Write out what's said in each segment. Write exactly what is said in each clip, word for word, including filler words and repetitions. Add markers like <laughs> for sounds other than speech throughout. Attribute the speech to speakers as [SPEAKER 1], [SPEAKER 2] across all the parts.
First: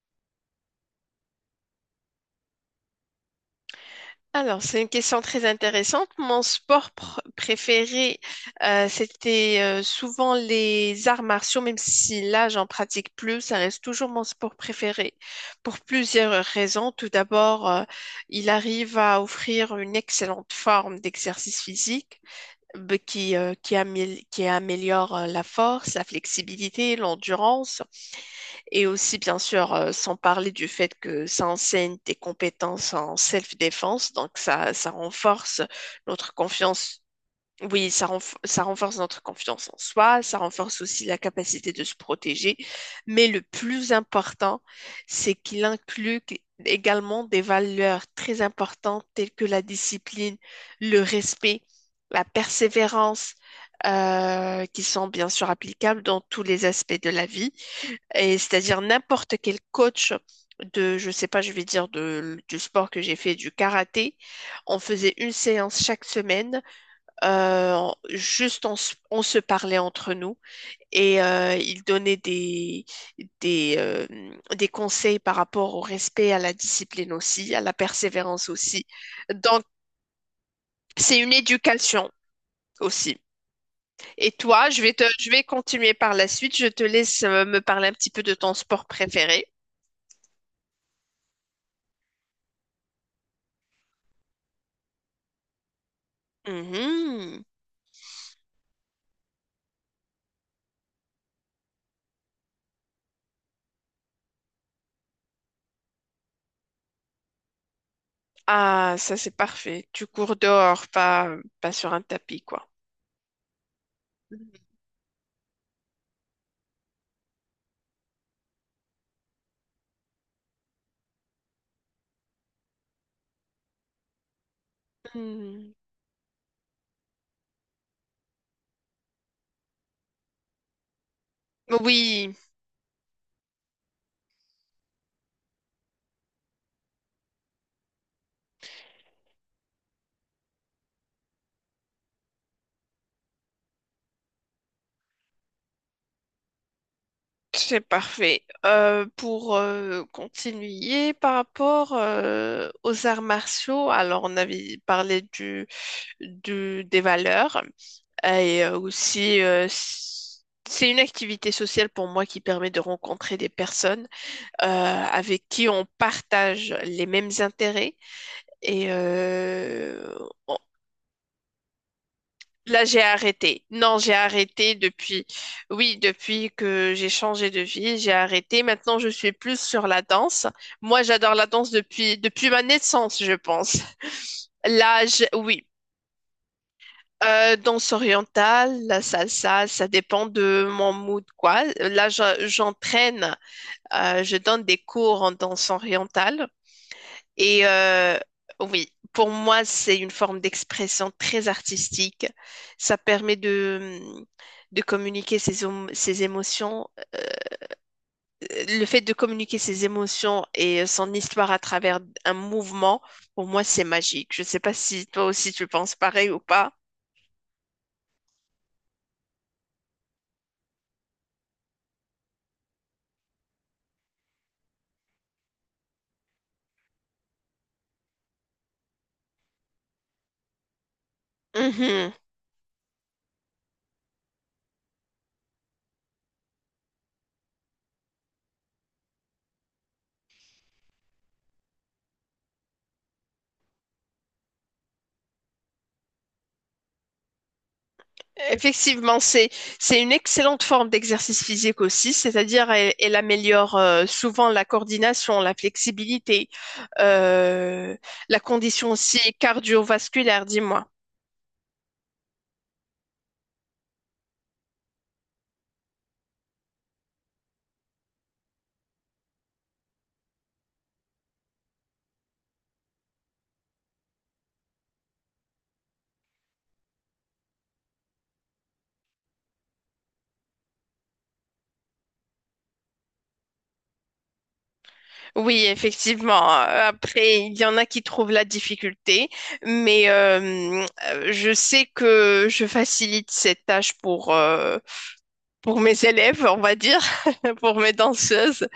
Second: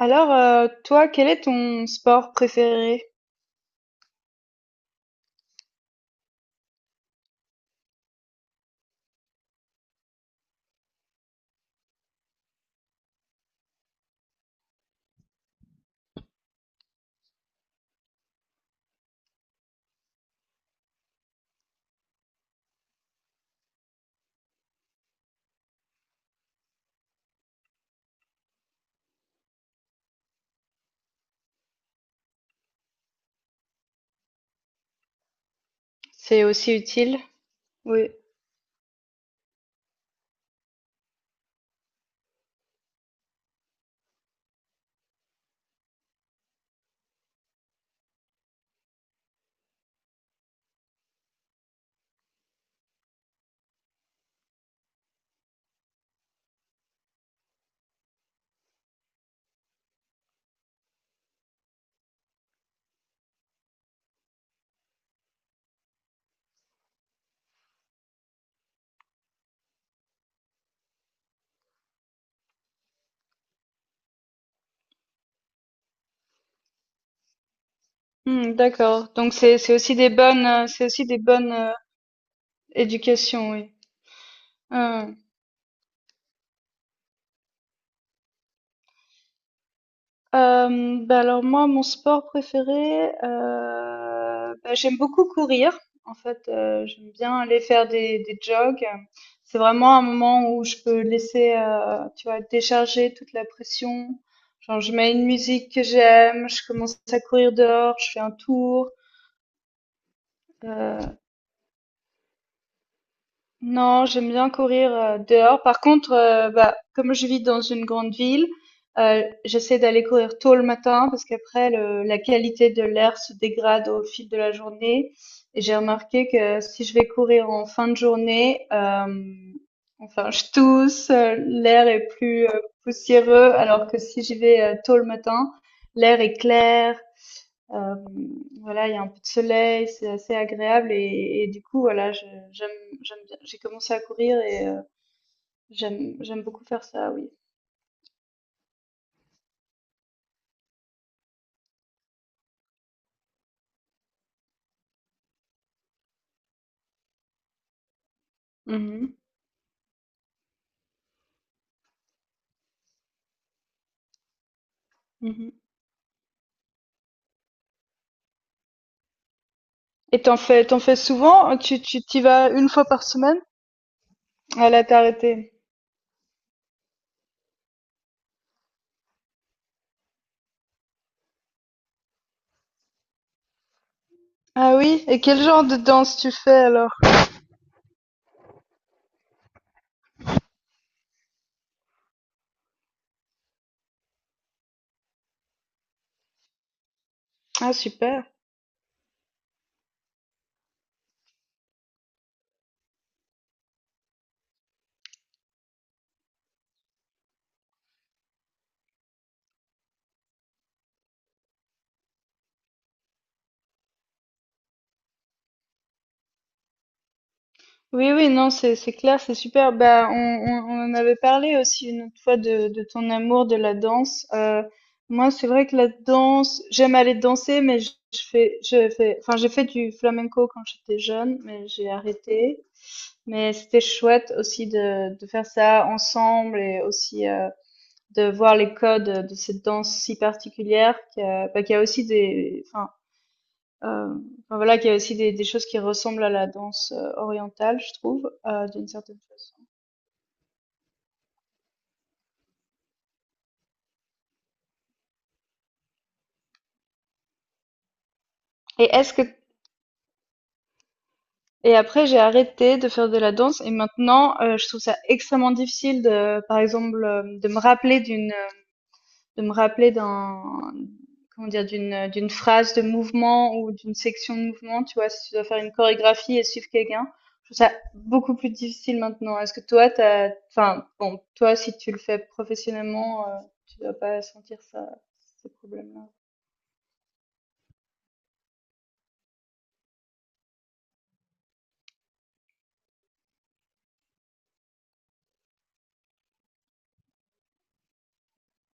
[SPEAKER 1] Alors, euh, toi, quel est ton sport préféré?
[SPEAKER 2] Alors, c'est une question très intéressante. Mon sport pr- préféré, euh, c'était euh, souvent les arts martiaux, même si là, j'en pratique plus, ça reste toujours mon sport préféré pour plusieurs raisons. Tout d'abord, euh, il arrive à offrir une excellente forme d'exercice physique euh, qui, euh, qui amél- qui améliore euh, la force, la flexibilité, l'endurance. Et aussi, bien sûr, euh, sans parler du fait que ça enseigne des compétences en self-défense, donc ça, ça renforce notre
[SPEAKER 1] C'est aussi
[SPEAKER 2] confiance.
[SPEAKER 1] utile.
[SPEAKER 2] Oui, ça,
[SPEAKER 1] Oui.
[SPEAKER 2] renf- ça renforce notre confiance en soi, ça renforce aussi la capacité de se protéger. Mais le plus important, c'est qu'il inclut qu- également des valeurs très importantes telles que la discipline, le respect, la persévérance, euh, qui sont bien sûr applicables dans tous les aspects de la vie et c'est-à-dire n'importe quel coach de, je sais pas, je vais dire de, du sport que j'ai fait, du karaté, on faisait une séance chaque semaine, euh, juste on, se- on se parlait entre nous et euh, il donnait des, des, euh, des conseils par rapport au respect, à la discipline aussi, à la persévérance
[SPEAKER 1] Hmm,
[SPEAKER 2] aussi.
[SPEAKER 1] d'accord. Donc c'est
[SPEAKER 2] Donc,
[SPEAKER 1] c'est aussi des bonnes euh, c'est aussi
[SPEAKER 2] c'est
[SPEAKER 1] des
[SPEAKER 2] une
[SPEAKER 1] bonnes euh,
[SPEAKER 2] éducation aussi.
[SPEAKER 1] éducations, oui.
[SPEAKER 2] Et toi, je vais te,
[SPEAKER 1] Hein.
[SPEAKER 2] je vais continuer par la suite. Je te laisse euh, me parler un petit peu de ton sport préféré.
[SPEAKER 1] Euh, bah alors moi, mon sport préféré, euh, bah, j'aime beaucoup courir. En fait, euh, j'aime bien
[SPEAKER 2] Mhm.
[SPEAKER 1] aller faire des, des jogs. C'est vraiment un moment où je peux laisser, euh, tu vois, décharger toute la pression. Genre, je mets une musique que j'aime, je commence à courir dehors, je fais un tour.
[SPEAKER 2] Ah, ça c'est parfait. Tu cours dehors,
[SPEAKER 1] Euh,
[SPEAKER 2] pas, pas sur un tapis, quoi.
[SPEAKER 1] non, j'aime bien courir euh, dehors. Par contre, euh, bah, comme je vis dans une grande ville, euh, j'essaie d'aller courir tôt le matin parce qu'après, le- la qualité de l'air se dégrade au fil de la journée. Et
[SPEAKER 2] Hmm.
[SPEAKER 1] j'ai remarqué que si je vais courir en fin de journée, euh, enfin, je tousse, euh, l'air est
[SPEAKER 2] Oui,
[SPEAKER 1] plus euh, poussiéreux, alors que si j'y vais euh, tôt le matin, l'air est clair, euh, voilà, il y a un peu de soleil, c'est assez agréable et, et du coup, voilà, je- j'aime, j'aime bien. J'ai commencé à courir et euh, j'aime, j'aime beaucoup faire ça, oui.
[SPEAKER 2] c'est parfait. Euh, pour euh, continuer par rapport euh, aux arts martiaux, alors on avait parlé du, du- des valeurs et euh,
[SPEAKER 1] Mhm,
[SPEAKER 2] aussi euh, c- c'est une activité sociale pour moi qui permet de rencontrer des personnes euh, avec
[SPEAKER 1] mhm.
[SPEAKER 2] qui on partage les mêmes intérêts et euh,
[SPEAKER 1] Et t'en fais, t'en fais souvent? Hein, Tu, tu t'y vas une
[SPEAKER 2] Là,
[SPEAKER 1] fois
[SPEAKER 2] j'ai
[SPEAKER 1] par semaine?
[SPEAKER 2] arrêté. Non, j'ai
[SPEAKER 1] Ah
[SPEAKER 2] arrêté
[SPEAKER 1] là, t'as
[SPEAKER 2] depuis,
[SPEAKER 1] arrêté.
[SPEAKER 2] oui, depuis que j'ai changé de vie, j'ai arrêté. Maintenant, je suis plus sur la danse. Moi, j'adore la danse depuis, depuis ma naissance, je pense. <laughs>
[SPEAKER 1] Ah oui,
[SPEAKER 2] Là,
[SPEAKER 1] et
[SPEAKER 2] je-
[SPEAKER 1] quel genre
[SPEAKER 2] oui,
[SPEAKER 1] de danse tu fais alors?
[SPEAKER 2] Euh, danse orientale, la salsa, ça dépend de mon mood, quoi. Là, je- j'entraîne, euh, je donne des cours en danse orientale. Et
[SPEAKER 1] Ah
[SPEAKER 2] euh,
[SPEAKER 1] super.
[SPEAKER 2] oui, pour moi, c'est une forme d'expression très artistique. Ça permet de, de communiquer ses, om- ses émotions. Euh, le fait de communiquer ses émotions et euh, son histoire à travers un mouvement, pour moi, c'est magique. Je ne sais pas si toi aussi tu penses pareil ou pas.
[SPEAKER 1] Oui, oui, non, c'est c'est clair, c'est super. Bah, on, on, on en avait parlé aussi une autre fois de, de ton amour de la danse. Euh, moi, c'est vrai que la danse, j'aime aller danser, mais je je fais, je fais, enfin, j'ai fait du flamenco quand j'étais jeune, mais j'ai
[SPEAKER 2] Mhm.
[SPEAKER 1] arrêté. Mais c'était chouette aussi de, de faire ça ensemble et aussi euh, de voir les codes de cette danse si particulière qui a, bah, qui a aussi des, enfin, euh, enfin, voilà, qu'il y a aussi des, des choses qui ressemblent à la danse euh, orientale, je trouve, euh, d'une certaine
[SPEAKER 2] Effectivement, c'est
[SPEAKER 1] façon.
[SPEAKER 2] c'est une excellente forme d'exercice physique aussi, c'est-à-dire elle, elle améliore euh, souvent la coordination, la flexibilité, euh, la
[SPEAKER 1] Et
[SPEAKER 2] condition
[SPEAKER 1] est-ce
[SPEAKER 2] aussi
[SPEAKER 1] que
[SPEAKER 2] cardiovasculaire, dis-moi.
[SPEAKER 1] et après j'ai arrêté de faire de la danse et maintenant euh, je trouve ça extrêmement difficile de, par exemple, euh, de me rappeler d'une euh, de me rappeler d'un, comment dire, d'une, d'une phrase de mouvement ou d'une section de mouvement. Tu vois, si tu dois faire une chorégraphie et suivre quelqu'un, je trouve ça beaucoup plus difficile maintenant. Est-ce que toi, t'as, enfin, bon, toi, si tu le fais professionnellement, euh, tu dois pas sentir ça, ces
[SPEAKER 2] Oui,
[SPEAKER 1] problèmes-là.
[SPEAKER 2] effectivement. euh, Après, il y en a qui trouvent la difficulté, mais euh, euh, je sais que je facilite cette tâche pour euh, pour mes élèves, on va dire, <laughs> pour mes danseuses.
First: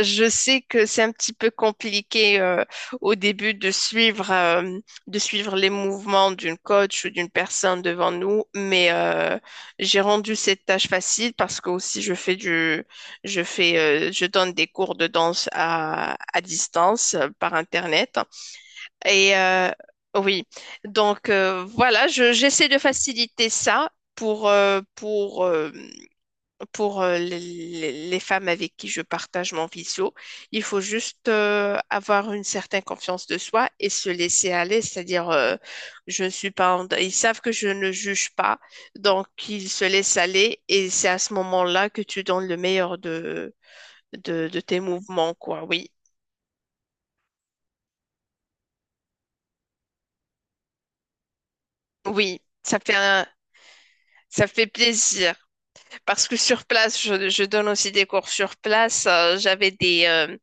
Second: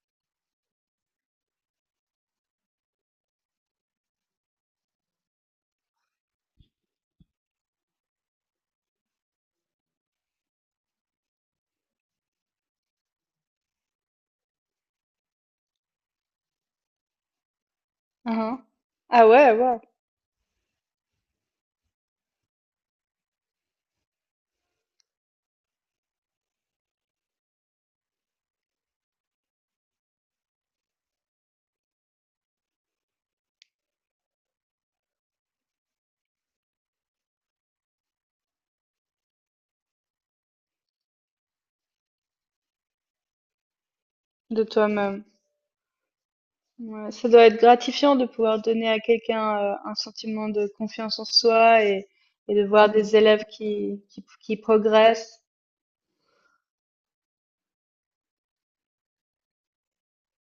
[SPEAKER 2] Je sais que c'est un petit peu compliqué euh, au début de suivre, euh, de suivre les mouvements d'une coach ou d'une personne devant nous, mais euh, j'ai rendu cette tâche facile parce que aussi je fais du, je fais, euh, je donne des cours de danse à, à distance euh, par Internet.
[SPEAKER 1] Ah, ah. Ah
[SPEAKER 2] Et
[SPEAKER 1] ouais,
[SPEAKER 2] euh,
[SPEAKER 1] ouais,
[SPEAKER 2] oui, donc euh, voilà, je, j'essaie de faciliter ça pour, euh, pour euh, pour euh, les, les- les femmes avec qui je partage mon visio. Il faut juste euh, avoir une certaine confiance de soi et se laisser aller, c'est-à-dire euh, je ne suis pas en- ils savent que je ne juge pas, donc ils se laissent aller et c'est à ce moment-là que tu donnes le meilleur de de, de
[SPEAKER 1] de
[SPEAKER 2] tes
[SPEAKER 1] toi-même.
[SPEAKER 2] mouvements, quoi. Oui,
[SPEAKER 1] Ouais, ça doit être gratifiant de pouvoir donner à quelqu'un euh, un sentiment de confiance en soi et,
[SPEAKER 2] oui,
[SPEAKER 1] et de
[SPEAKER 2] ça
[SPEAKER 1] voir
[SPEAKER 2] fait
[SPEAKER 1] des
[SPEAKER 2] un-
[SPEAKER 1] élèves qui, qui,
[SPEAKER 2] ça
[SPEAKER 1] qui
[SPEAKER 2] fait plaisir
[SPEAKER 1] progressent.
[SPEAKER 2] parce que sur place, je, je donne aussi des cours sur place. Euh, j'avais des euh,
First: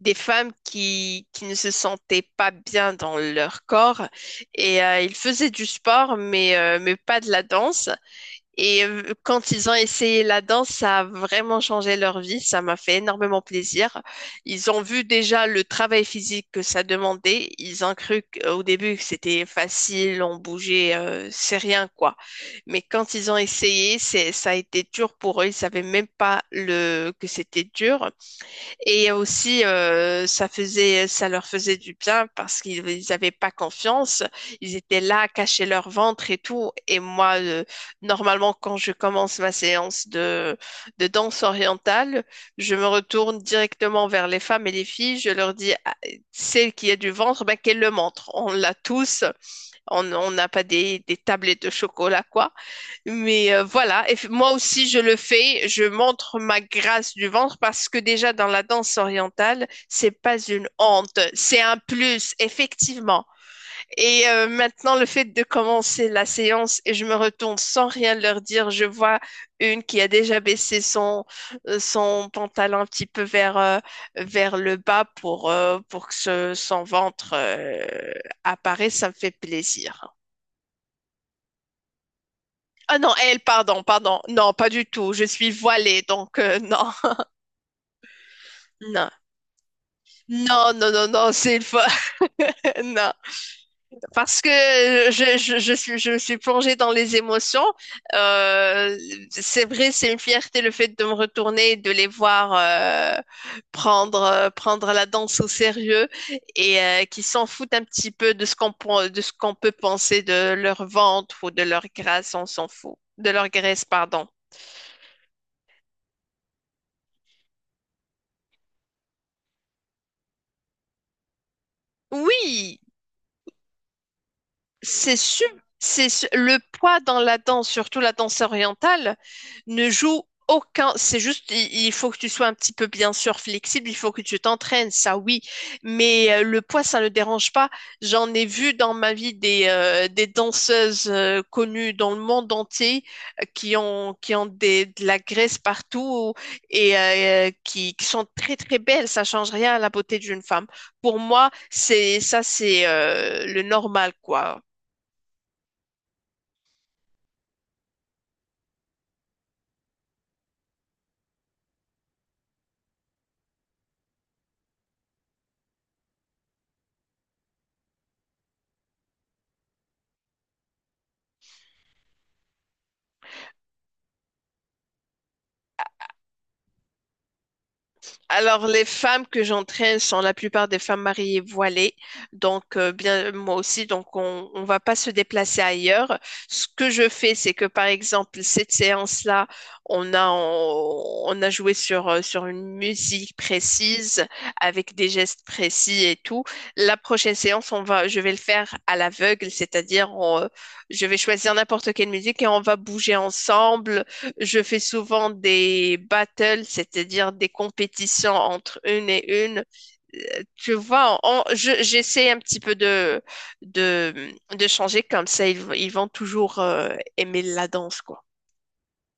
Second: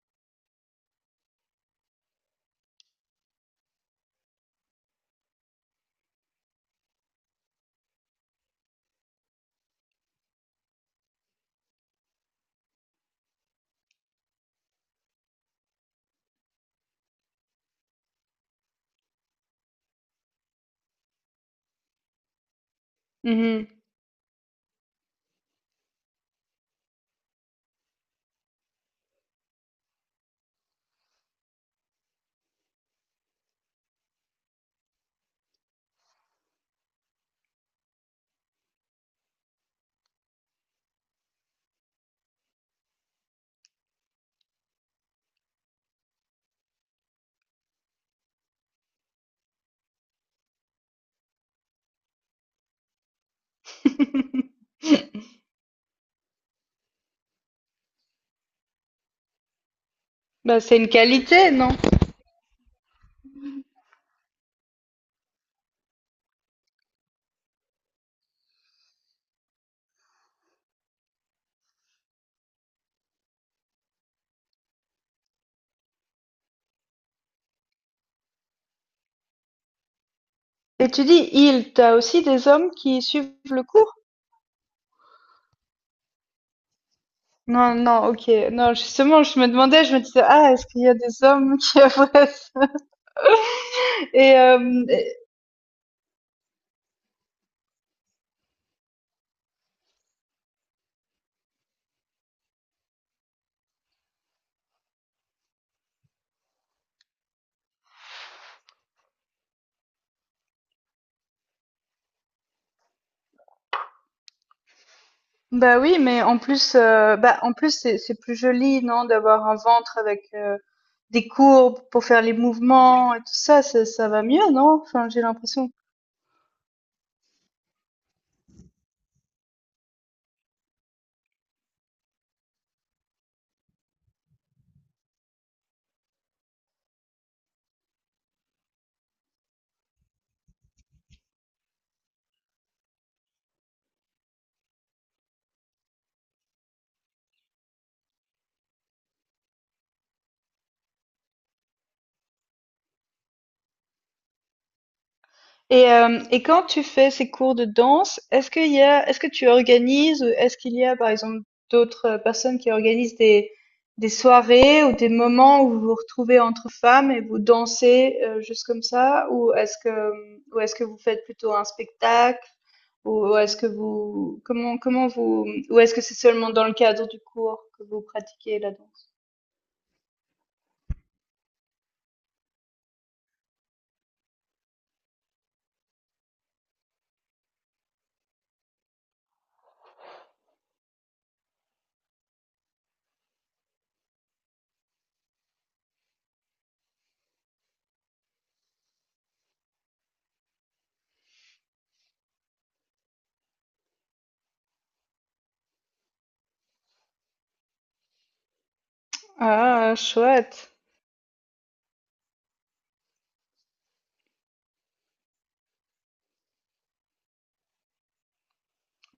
[SPEAKER 2] des femmes qui, qui ne se sentaient pas bien dans leur corps et euh, ils faisaient du sport mais, euh, mais pas de la danse. Et euh, quand ils ont essayé la danse, ça a vraiment changé leur vie. Ça m'a fait énormément plaisir. Ils ont vu déjà le travail physique que ça demandait. Ils ont cru qu'au début que c'était facile, on bougeait, euh, c'est rien quoi. Mais quand ils ont essayé, c'est, ça a été dur pour eux. Ils savaient même pas le, que c'était dur. Et aussi, euh, ça faisait, ça leur faisait du bien parce qu'ils ils avaient pas confiance. Ils étaient là, cachaient leur ventre et tout. Et moi, euh, normalement, quand je commence ma séance de, de danse orientale, je me retourne directement vers les femmes et les filles. Je leur dis, Ah, celle qui a du ventre, ben, qu'elle le montre. On l'a tous. On on n'a pas des, des tablettes de chocolat, quoi. Mais euh, voilà, et f- moi aussi je le fais, je montre ma grâce du ventre parce que déjà dans la danse orientale, c'est pas
[SPEAKER 1] Bah,
[SPEAKER 2] une
[SPEAKER 1] c'est une
[SPEAKER 2] honte,
[SPEAKER 1] qualité,
[SPEAKER 2] c'est
[SPEAKER 1] non?
[SPEAKER 2] un plus, effectivement. Et euh, maintenant le fait de commencer la séance et je me retourne sans rien leur dire, je vois une qui a déjà baissé son euh, son pantalon un petit peu vers euh, vers le bas pour euh, pour que ce- son ventre euh, apparaisse, ça me fait plaisir.
[SPEAKER 1] Et tu dis il, t'as aussi des hommes
[SPEAKER 2] Ah
[SPEAKER 1] qui
[SPEAKER 2] non,
[SPEAKER 1] suivent
[SPEAKER 2] elle,
[SPEAKER 1] le
[SPEAKER 2] pardon,
[SPEAKER 1] cours?
[SPEAKER 2] pardon. Non, pas du tout. Je suis voilée, donc euh, non,
[SPEAKER 1] Non, non, ok. Non,
[SPEAKER 2] non.
[SPEAKER 1] justement, je me demandais, je me disais, ah, est-ce
[SPEAKER 2] Non,
[SPEAKER 1] qu'il y
[SPEAKER 2] non,
[SPEAKER 1] a
[SPEAKER 2] non,
[SPEAKER 1] des
[SPEAKER 2] non, c'est
[SPEAKER 1] hommes <laughs>
[SPEAKER 2] une
[SPEAKER 1] qui
[SPEAKER 2] fois.
[SPEAKER 1] avoueraient ça?
[SPEAKER 2] <laughs> Non.
[SPEAKER 1] Et,
[SPEAKER 2] Parce que
[SPEAKER 1] euh, et-
[SPEAKER 2] je, je, je suis, je me suis plongée dans les émotions. Euh, c'est vrai, c'est une fierté le fait de me retourner et de les voir euh, prendre, euh, prendre la danse au sérieux et euh, qui s'en foutent un petit peu de ce qu'on, pen- de ce qu'on peut penser de leur ventre ou de leur grâce, on s'en fout. De leur graisse, pardon.
[SPEAKER 1] bah oui, mais en plus, euh, bah, en plus, c'est, c'est plus joli, non, d'avoir un ventre avec euh, des courbes pour faire les
[SPEAKER 2] Oui!
[SPEAKER 1] mouvements et tout ça, ça, ça va mieux, non? Enfin,
[SPEAKER 2] C'est
[SPEAKER 1] j'ai
[SPEAKER 2] su-
[SPEAKER 1] l'impression.
[SPEAKER 2] c'est su- le poids dans la danse, surtout la danse orientale, ne joue aucun. C'est juste, il, il faut que tu sois un petit peu bien sûr flexible, il faut que tu t'entraînes, ça oui. Mais euh, le poids, ça ne dérange pas. J'en ai vu dans ma vie des euh, des danseuses euh, connues dans le monde entier euh, qui ont qui ont des, de la graisse partout et euh, qui, qui sont très très belles. Ça change rien à la beauté d'une femme. Pour moi, c'est ça, c'est euh, le normal quoi.
[SPEAKER 1] Et, euh, et quand tu fais ces cours de danse, est-ce qu'il y a, est-ce que tu organises, ou est-ce qu'il y a par exemple d'autres euh, personnes qui organisent des, des soirées ou des moments où vous vous retrouvez entre femmes et vous dansez euh, juste comme ça, ou est-ce que, ou est-ce que vous faites plutôt un spectacle, ou est-ce que vous, comment, comment vous, ou est-ce que c'est seulement dans le cadre du cours que vous pratiquez
[SPEAKER 2] Alors,
[SPEAKER 1] la
[SPEAKER 2] les
[SPEAKER 1] danse?
[SPEAKER 2] femmes que j'entraîne sont la plupart des femmes mariées voilées. Donc, euh, bien, moi aussi, donc on ne va pas se déplacer ailleurs. Ce que je fais, c'est que, par exemple, cette séance-là, on a, on, on a joué sur, euh, sur une musique précise, avec des gestes précis et tout. La prochaine séance, on va, je vais le faire à l'aveugle, c'est-à-dire, on, euh, je vais choisir n'importe quelle musique et on va bouger ensemble je fais souvent des battles, c'est-à-dire des compétitions entre une et une.
[SPEAKER 1] Ah,
[SPEAKER 2] Euh, Tu
[SPEAKER 1] chouette.
[SPEAKER 2] vois, on- je- j'essaie un petit peu de, de, de changer comme ça, ils, v- ils vont toujours euh, aimer la danse, quoi.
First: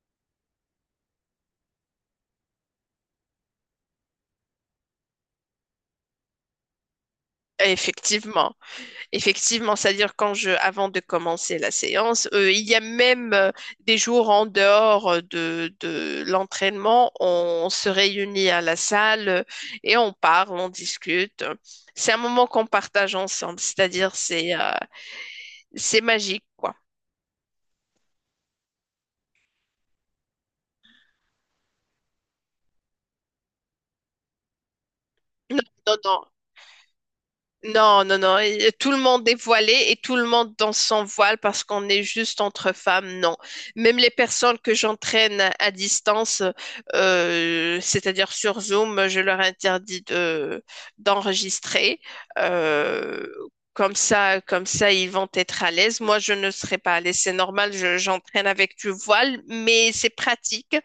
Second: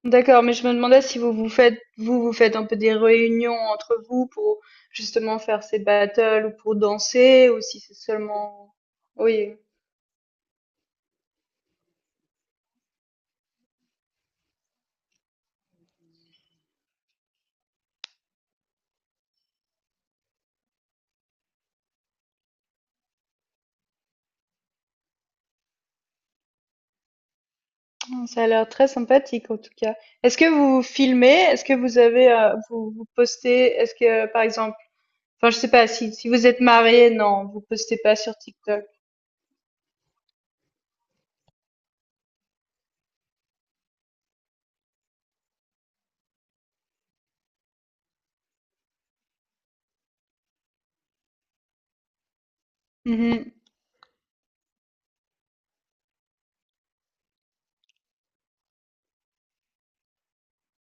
[SPEAKER 1] D'accord, mais je me demandais si vous vous faites, vous, vous faites un peu des réunions entre vous pour justement faire ces battles ou pour danser ou si c'est
[SPEAKER 2] Effectivement.
[SPEAKER 1] seulement... Oui,
[SPEAKER 2] Effectivement, c'est-à-dire quand je, avant de commencer la séance, euh, il y a même euh, des jours en dehors euh, de, de l'entraînement, on se réunit à la salle euh, et on parle, on discute. C'est un moment qu'on partage ensemble, c'est-à-dire c'est euh, c'est magique, quoi.
[SPEAKER 1] ça a l'air très sympathique en tout cas. Est-ce que vous filmez? Est-ce que vous avez, euh, vous, vous postez? Est-ce que, par exemple, enfin, je
[SPEAKER 2] Non,
[SPEAKER 1] sais pas,
[SPEAKER 2] non,
[SPEAKER 1] si,
[SPEAKER 2] non,
[SPEAKER 1] si vous êtes marié, non, vous postez
[SPEAKER 2] Non,
[SPEAKER 1] pas
[SPEAKER 2] non,
[SPEAKER 1] sur
[SPEAKER 2] non. Et
[SPEAKER 1] TikTok.
[SPEAKER 2] tout le monde est voilé et tout le monde dans son voile parce qu'on est juste entre femmes. Non. Même les personnes que j'entraîne à à distance, euh, c'est-à-dire sur Zoom, je leur interdis de d'enregistrer. Euh,
[SPEAKER 1] Mhm.
[SPEAKER 2] Comme ça, comme ça, ils vont être à l'aise. Moi, je ne serai pas à l'aise. C'est normal. Je- j'entraîne avec du voile, mais c'est pratique.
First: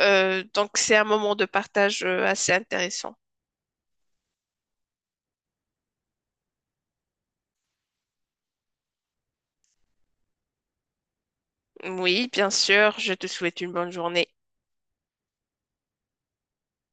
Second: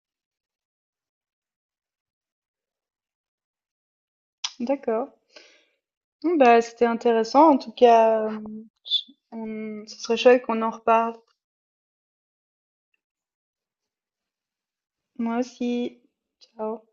[SPEAKER 2] Euh, donc, c'est un moment de partage euh, assez intéressant.
[SPEAKER 1] D'accord. Bon, bah, c'était intéressant. En tout cas, euh, je- on- ce serait chouette qu'on en reparle.
[SPEAKER 2] Oui, bien sûr. Je te souhaite une bonne journée.
[SPEAKER 1] Moi aussi. Ciao.